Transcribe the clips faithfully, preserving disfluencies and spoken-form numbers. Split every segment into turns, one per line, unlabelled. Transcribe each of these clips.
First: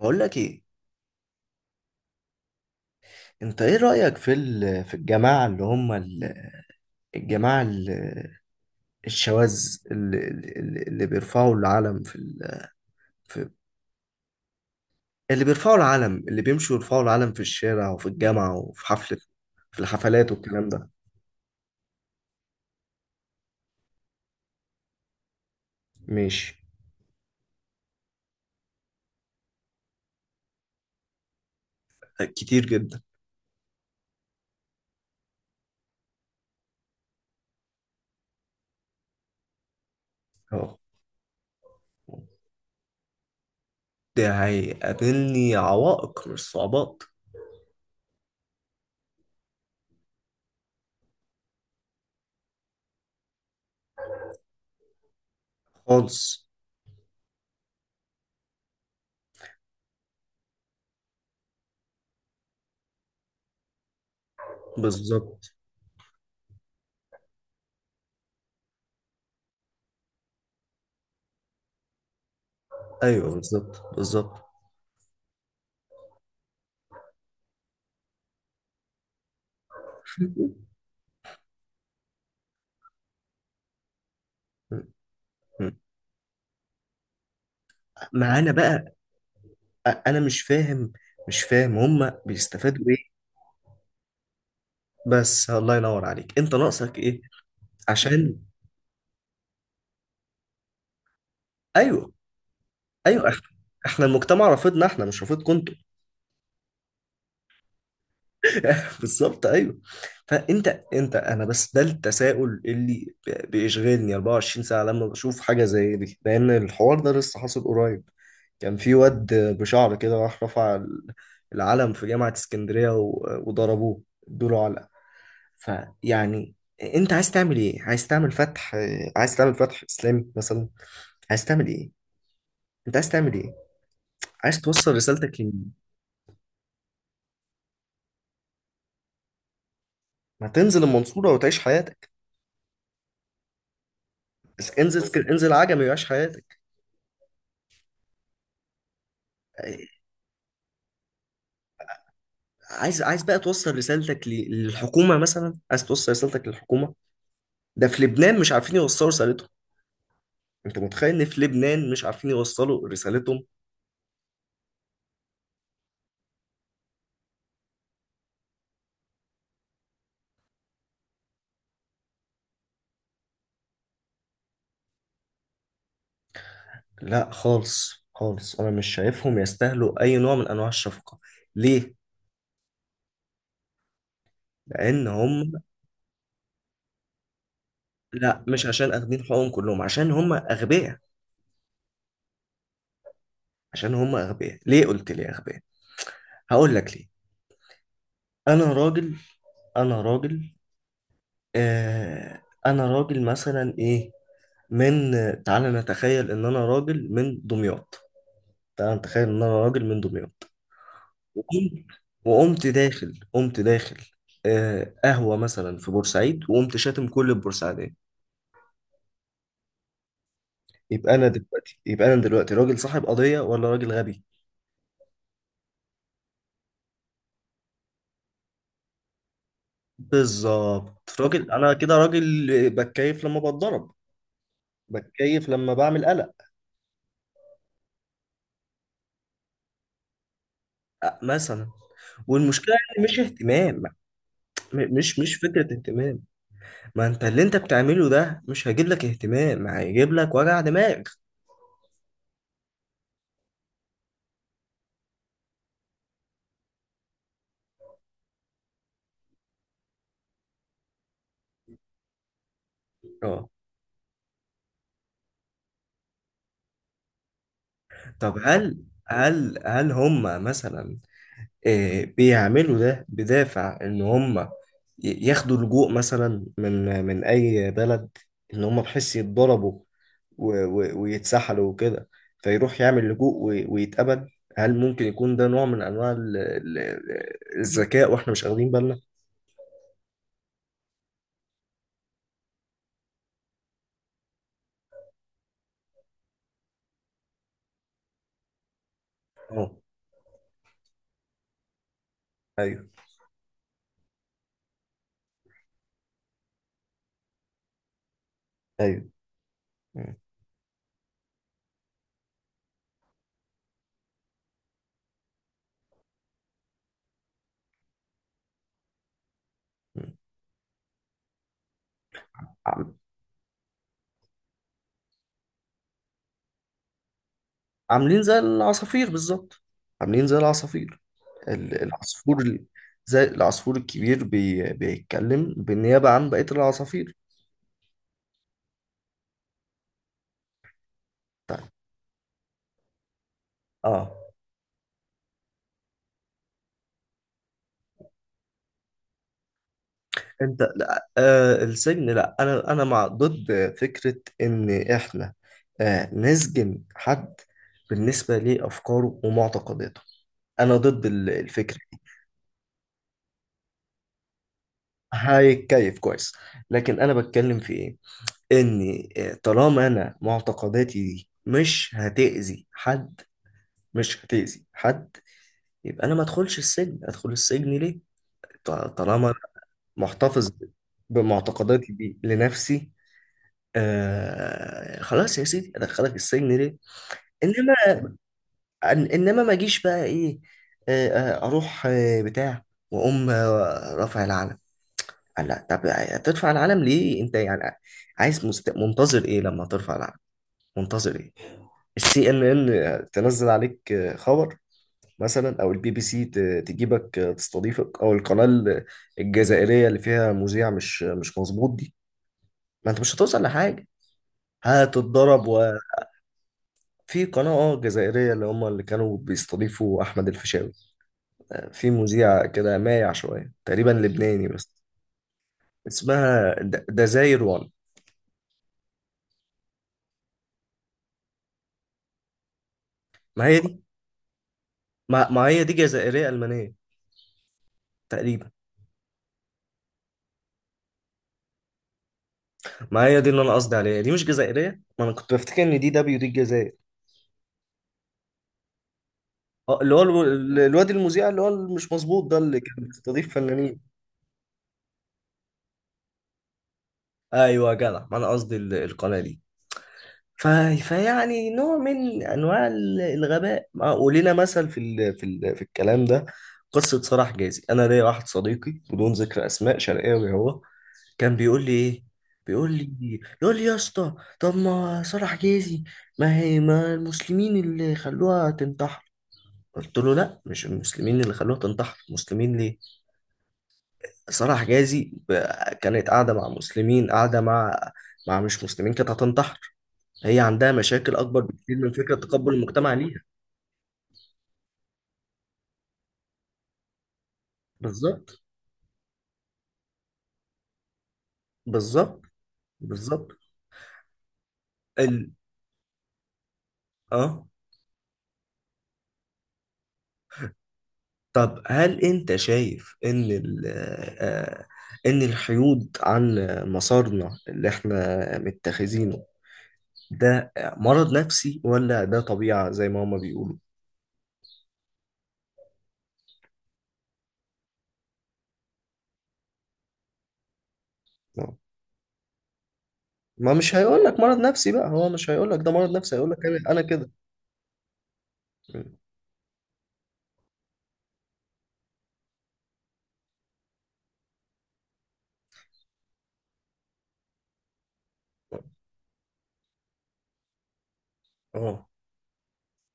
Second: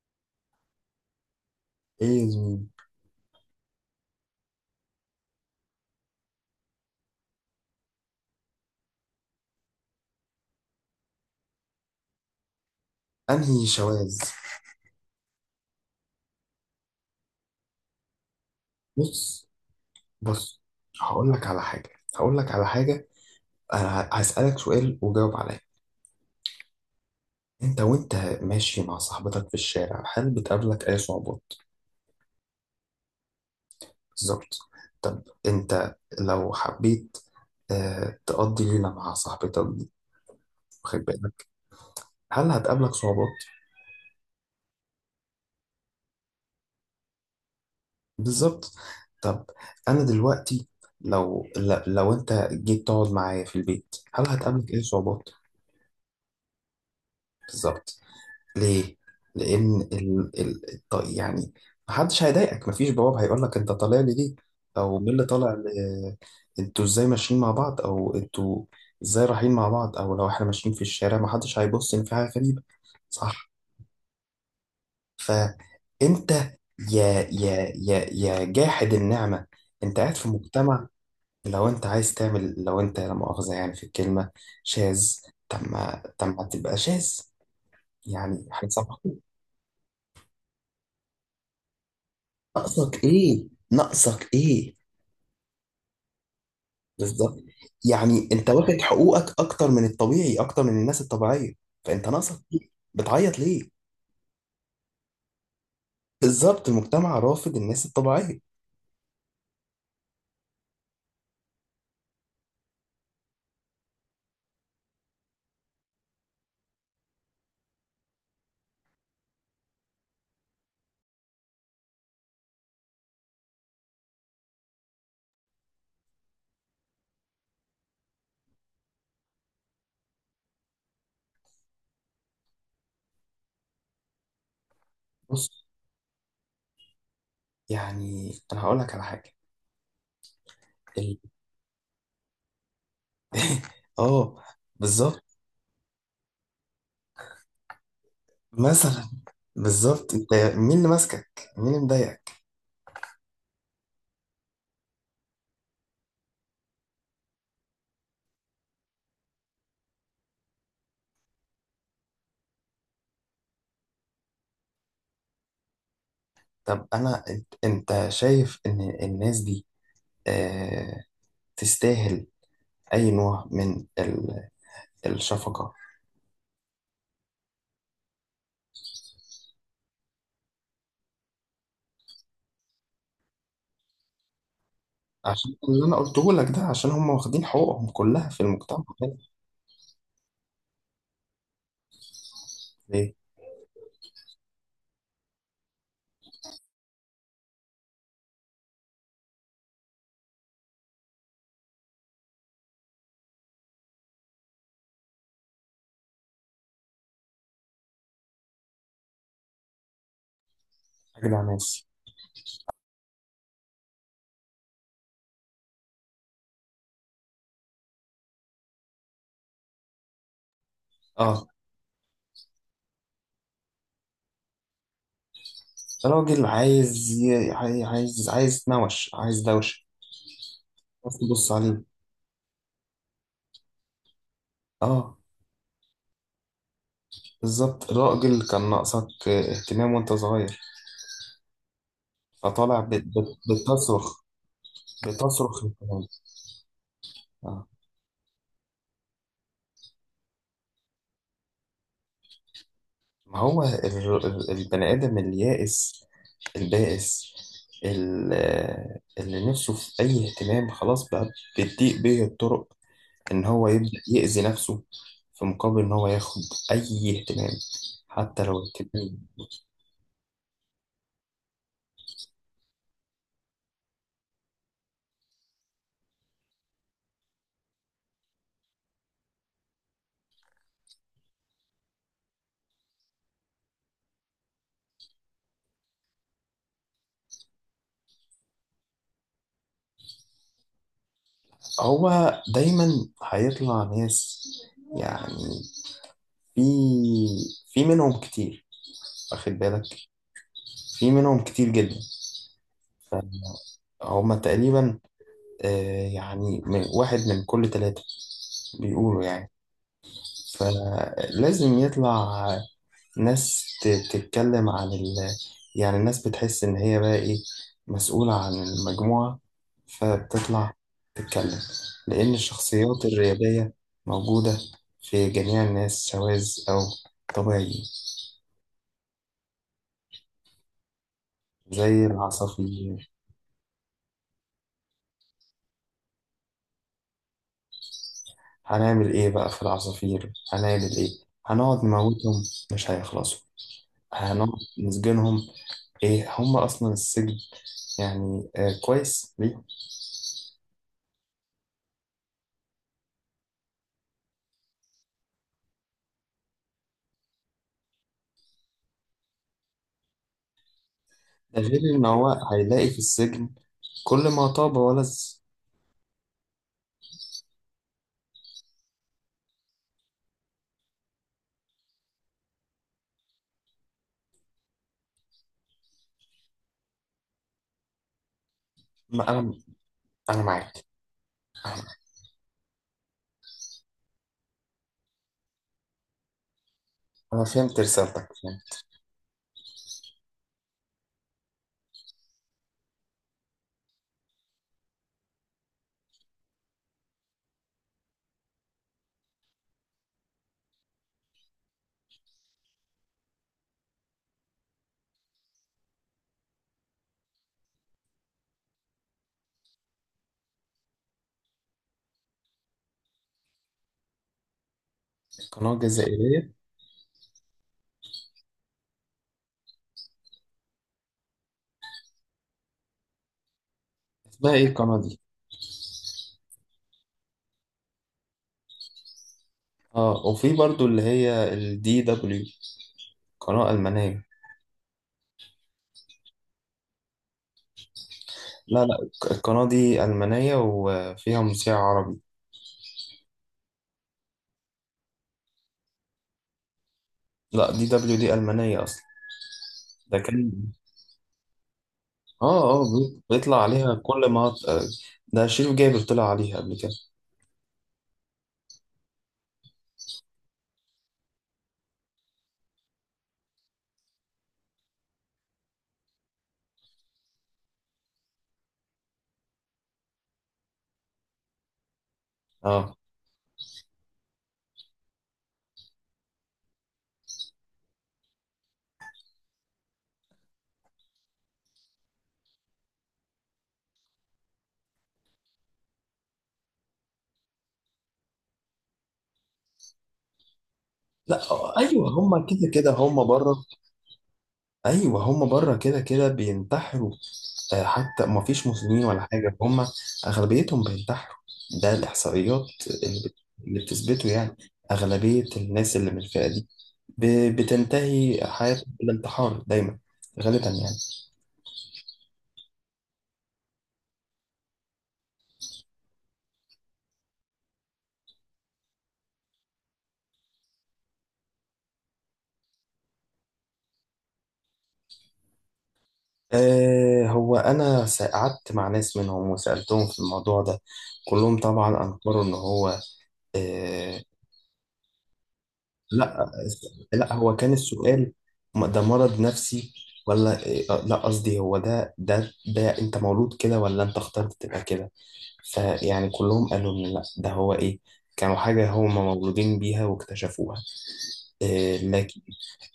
بقول لك ايه.
ايه يا زميلي.
انت ايه رأيك في ال- في الجماعة اللي هم ال- الجماعة ال- الشواذ اللي, اللي اللي بيرفعوا العلم في, ال... في
انهي شواذ؟
اللي بيرفعوا العلم اللي بيمشوا يرفعوا العلم في الشارع وفي الجامعة وفي حفلة
بص،
في الحفلات
بص.
والكلام ده.
هقول لك على حاجه هقول لك على حاجه انا هسالك سؤال وجاوب عليا.
ماشي.
انت وانت ماشي مع صاحبتك في الشارع، هل بتقابلك اي صعوبات؟
كتير جدا.
بالظبط. طب انت لو حبيت آه تقضي ليله مع صاحبتك دي،
اه،
واخد بالك، هل هتقابلك صعوبات؟
ده هيقابلني عوائق مش صعوبات.
بالظبط. طب انا دلوقتي لو لو انت جيت تقعد معايا في البيت، هل هتقابلك اي صعوبات؟
خالص.
بالظبط. ليه؟ لأن ال... ال... الط- يعني محدش هيضايقك، مفيش بواب هيقول لك، أنت طالع لي ليه؟ أو مين اللي
بالظبط،
طالع ل... أنتوا إزاي ماشيين مع بعض؟ أو أنتوا إزاي رايحين مع بعض؟ أو لو إحنا ماشيين في الشارع محدش هيبص إن في حاجة غريبة،
ايوه،
صح؟
بالظبط بالظبط.
فأنت يا يا يا يا جاحد النعمة، أنت قاعد في مجتمع. لو أنت عايز تعمل لو أنت لا مؤاخذة يعني في الكلمة شاذ، طب ما طب ما تبقى شاذ، يعني
معانا بقى.
هنسامحك.
انا مش فاهم، مش فاهم هما بيستفادوا
ناقصك
ايه.
ايه؟ ناقصك ايه؟
بس الله ينور عليك، انت ناقصك ايه؟
بالظبط. يعني
عشان،
انت واخد حقوقك اكتر من الطبيعي، اكتر من الناس الطبيعيه. فانت
ايوه
ناقصك ايه،
ايوه،
بتعيط
احنا،
ليه؟
احنا المجتمع رافضنا، احنا مش رافضكم انتوا.
بالظبط، المجتمع رافض الناس الطبيعيه.
بالظبط ايوه. فانت انت انا بس ده التساؤل اللي ب- بيشغلني أربعة وعشرين ساعه لما بشوف حاجه زي دي، لان الحوار ده لسه حاصل قريب. كان في واد بشعر كده راح رفع ال- العلم في جامعه اسكندريه و- وضربوه، ادوا له علقه. فيعني انت عايز تعمل ايه؟ عايز تعمل فتح، عايز تعمل فتح اسلامي مثلا؟ عايز تعمل ايه؟ انت عايز تعمل ايه؟ عايز توصل رسالتك
بص،
لمين؟
يعني انا هقول لك على حاجه.
ما تنزل
ال-
المنصورة وتعيش حياتك.
اه.
بس انزل اسك-
بالظبط.
انزل عجمي وعيش حياتك.
مثلا، بالظبط انت مين اللي ماسكك، مين اللي مضايقك؟
عايز، عايز بقى توصل رسالتك ل- للحكومة مثلا، عايز توصل رسالتك للحكومة. ده في لبنان مش عارفين يوصلوا رسالتهم، انت متخيل ان في لبنان مش عارفين يوصلوا رسالتهم؟
طب انا انت أنت شايف ان الناس دي آه تستاهل اي نوع من ال- الشفقه؟
لا خالص خالص، انا مش شايفهم يستاهلوا اي نوع من انواع الشفقة. ليه؟ لان هم،
عشان اللي انا قلته لك ده، عشان هم واخدين حقوقهم كلها في
لا مش
المجتمع
عشان
ده.
اخدين حقوقهم كلهم، عشان هم اغبياء.
ليه؟
عشان هم اغبياء. ليه قلت لي اغبياء؟ هقول لك ليه. انا راجل انا راجل. آه انا راجل مثلا، ايه، من تعال نتخيل ان انا راجل من دمياط. تعال نتخيل ان انا راجل من دمياط
اجدع
وقمت،
ناس.
وقمت داخل قمت داخل آه قهوة مثلا في بورسعيد، وقمت شاتم كل البورسعيدية. يبقى انا
اه،
دلوقتي، يبقى انا دلوقتي راجل صاحب قضية ولا راجل غبي؟
راجل عايز ي- عاي- عايز عايز يتنوش، عايز دوشه،
بالظبط.
بس
راجل،
تبص
انا
عليه.
كده راجل بتكيف لما بتضرب،
اه،
بتكيف لما بعمل قلق.
بالظبط، راجل كان ناقصك اهتمام وانت صغير،
أه، مثلا. والمشكله
فطالع ب-
ان مش
ب-
اهتمام،
بتصرخ
م- مش مش
بتصرخ
فكره
اهتمام.
اهتمام. ما انت اللي انت
اه.
بتعمله ده مش هيجيب لك اهتمام، هيجيب لك وجع دماغ.
ما هو ال- ال- البني ادم اليائس، البائس، ال- اللي نفسه في اي اهتمام، خلاص بقى بتضيق بيه الطرق ان
اه.
هو يبدأ يأذي نفسه في مقابل ان هو ياخد اي اهتمام،
طب
حتى لو
هل
اهتمام.
هل هل هم مثلا، آه، بيعملوا ده بدافع ان هم ي- ياخدوا لجوء مثلا من من اي بلد، ان هم بحيث يتضربوا و- و- ويتسحلوا وكده، فيروح يعمل لجوء و- ويتقبل. هل ممكن يكون ده نوع من انواع ال- ال- ال- الذكاء واحنا مش واخدين بالنا؟
هو دايما هيطلع ناس، يعني في في منهم كتير، واخد
اه.
بالك، في منهم كتير جدا.
ايوه.
فهم تقريبا، آه، يعني من- واحد من كل ثلاثة،
ايوه.
بيقولوا يعني.
م-
فلازم يطلع ناس ت- تتكلم عن ال... يعني الناس بتحس إن هي بقى إيه، مسؤولة عن المجموعة،
م.
فبتطلع تتكلم، لأن
عم-
الشخصيات الريادية موجودة في جميع الناس، سواذ أو طبيعيين.
عاملين زي العصافير بالظبط، عاملين زي العصافير. ال-
زي
العصفور ال-
العصافير.
زي العصفور الكبير بي... بيتكلم بالنيابة عن بقية العصافير.
هنعمل إيه بقى في العصافير، هنعمل إيه؟ هنقعد نموتهم؟ مش هيخلصوا.
اه.
هنقعد نسجنهم؟ إيه هم أصلا السجن؟ يعني آه كويس ليه.
انت لا آه السجن، لا انا انا مع، ضد فكرة ان احنا، آه نسجن حد بالنسبة لافكاره ومعتقداته. انا ضد ال-
ده
الفكرة
غير
دي.
إن هو هيلاقي في السجن كل ما طاب ولز.
هيتكيف كويس. لكن انا بتكلم في ايه، ان آه، طالما انا معتقداتي دي مش هتأذي حد، مش هتأذي حد، يبقى انا ما ادخلش السجن. ادخل السجن ليه ط- طالما
ما
أنا
انا انا
محتفظ
معاك،
بمعتقداتي دي لنفسي؟ آه خلاص يا سيدي، ادخلك السجن ليه؟
انا فهمت
انما،
رسالتك، فهمت.
إن- انما ما اجيش بقى ايه، آه آه، اروح آه بتاع، واقوم آه رافع العلم. لا طب هترفع العلم ليه انت يعني؟ عايز مست... منتظر ايه لما ترفع العلم؟ منتظر ايه؟ السي ان ان تنزل عليك آه، خبر مثلا، او البي بي سي ت- تجيبك آه، تستضيفك، او القناة ال- الجزائرية اللي فيها مذيع مش مش مظبوط دي؟ ما انت مش هتوصل لحاجة، هتتضرب.
القناه الجزائريه،
في قناة اه جزائرية اللي هم اللي كانوا بيستضيفوا أحمد الفيشاوي، في مذيع كده مايع شوية، تقريبا لبناني
اسمها ايه
بس.
القناه دي؟
اسمها د- دزاير وان.
اه، وفي برضو اللي هي الدي دبليو،
ما هي
قناه
دي.
المانيه.
ما, ما هي دي جزائرية ألمانية تقريبا.
لا، لا، الق- القناه دي المانيه وفيها مذيع عربي.
ما هي دي اللي أنا قصدي عليها، دي مش جزائرية، ما أنا كنت بفتكر إن دي دبليو دي الجزائر.
لا، دي دبليو دي المانيه اصلا.
اه، اللي هو
ده كان
الو- الواد المذيع اللي هو مش مظبوط ده، اللي
اه
كان
اه بي-
بيستضيف
بيطلع
فنانين.
عليها. كل ما ط- آه، ده شريف جابر طلع عليها قبل كده.
أيوه يا جدع، ما أنا قصدي ال- القناة دي. ف... فيعني نوع من انواع ال- الغباء، مع- ولينا مثل في ال... في ال... في الكلام ده. قصه صلاح جازي، انا ليا واحد صديقي بدون ذكر اسماء، شرقاوي هو، كان بيقول لي ايه، بيقول
اه.
لي، يقول لي يا اسطى، طب ما صلاح جازي، ما هي، ما المسلمين اللي خلوها تنتحر. قلت له لا مش المسلمين اللي خلوها تنتحر، المسلمين ليه؟ صلاح جازي ب- كانت قاعده مع مسلمين، قاعده مع، مع مش مسلمين، كانت هتنتحر. هي عندها مشاكل اكبر
لا، آه،
بكتير من
ايوه،
فكره
هما
تقبل
كده كده،
المجتمع ليها.
هما بره. ايوه، هما بره كده كده بينتحروا. آه، حتى
بالظبط.
ما فيش مسلمين ولا حاجة، هم أغلبيتهم بينتحروا. ده
بالظبط.
الإحصائيات اللي
بالظبط.
بت- اللي بتثبته يعني،
ال...
أغلبية الناس اللي من الفئة دي
اه.
ب- بتنتهي حياتهم بالانتحار دايما، غالبا يعني.
طب هل انت شايف ان ال... آه... آه، ان الحيود عن مسارنا اللي احنا متخذينه ده مرض نفسي ولا ده طبيعه زي ما هما بيقولوا؟
آه هو أنا س- قعدت مع ناس منهم وسألتهم في الموضوع ده،
آه.
كلهم طبعا أنكروا إن هو.
ما مش هيقول لك
آه
مرض نفسي بقى، هو مش هيقول لك ده مرض نفسي، هيقول لك
لا،
انا أنا كده.
لا، هو كان السؤال، م- ده مرض نفسي ولا آه، لا، قصدي، هو ده ده ده أنت مولود كده ولا أنت اخترت تبقى كده؟ فيعني كلهم قالوا إن لأ، ده هو إيه، كانوا حاجة هم مولودين بيها واكتشفوها.
اه.
إيه لكن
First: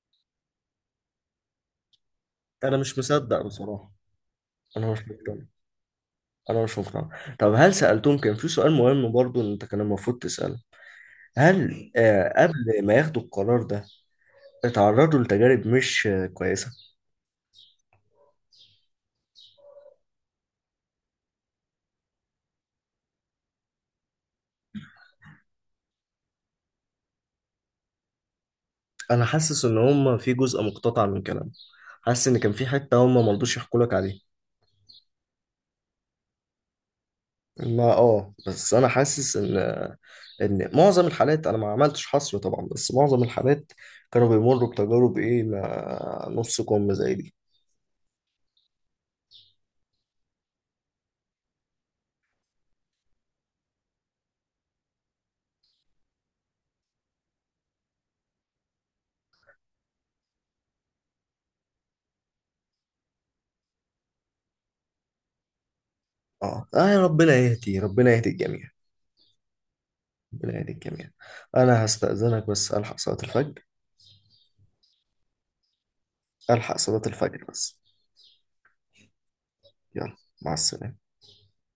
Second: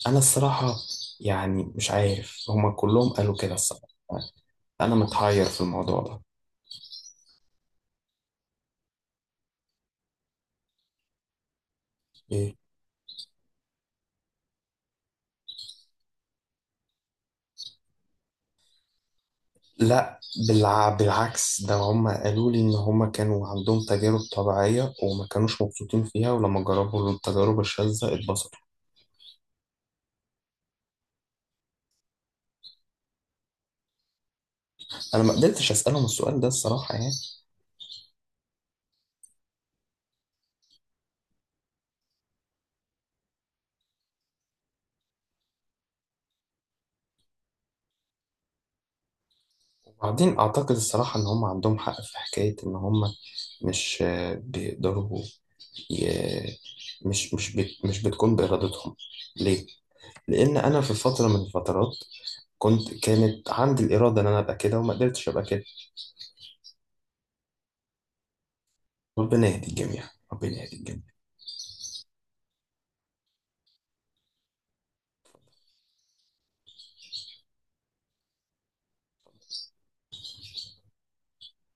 أنا الصراحة يعني مش عارف، هم
انا مش
كلهم قالوا
مصدق
كده الصراحة.
بصراحه، انا
أنا
مش مقتنع،
متحير في الموضوع ده.
انا مش مقتنع. طب هل سألتهم، كان في سؤال مهم برضو إن انت كان المفروض تسأله، هل آه قبل
إيه
ما ياخدوا القرار ده اتعرضوا لتجارب مش آه كويسة؟
لا، بالع... بالعكس، ده هم قالوا لي إن هم كانوا عندهم تجارب طبيعية وما كانوش مبسوطين فيها، ولما جربوا التجارب الشاذة اتبسطوا.
انا حاسس ان هم في جزء مقتطع من كلام، حاسس ان كان في حتة هم ما رضوش يحكوا لك عليها.
أنا ما قدرتش أسألهم السؤال ده الصراحة يعني.
ما اه بس انا حاسس ان، ان معظم الحالات، انا ما عملتش حصر طبعا، بس معظم الحالات كانوا بيمروا بتجارب ايه ما نص كم زي دي.
وبعدين أعتقد الصراحة إن هم عندهم حق في حكاية إن هم مش آه، بيقدروا ي- مش مش بت مش بتكون بإرادتهم. ليه؟ لأن أنا في فترة من الفترات كنت كانت عندي الإرادة إن أنا أبقى كده وما قدرتش أبقى كده.
اه آه يا ربنا يهدي، ربنا يهدي الجميع.
ربنا يهدي الجميع،
ربنا
ربنا يهدي
يهديك جميعا.
الجميع.
انا هستأذنك بس، الحق صلاة الفجر، الحق صلاة الفجر بس. يلا، مع السلامة.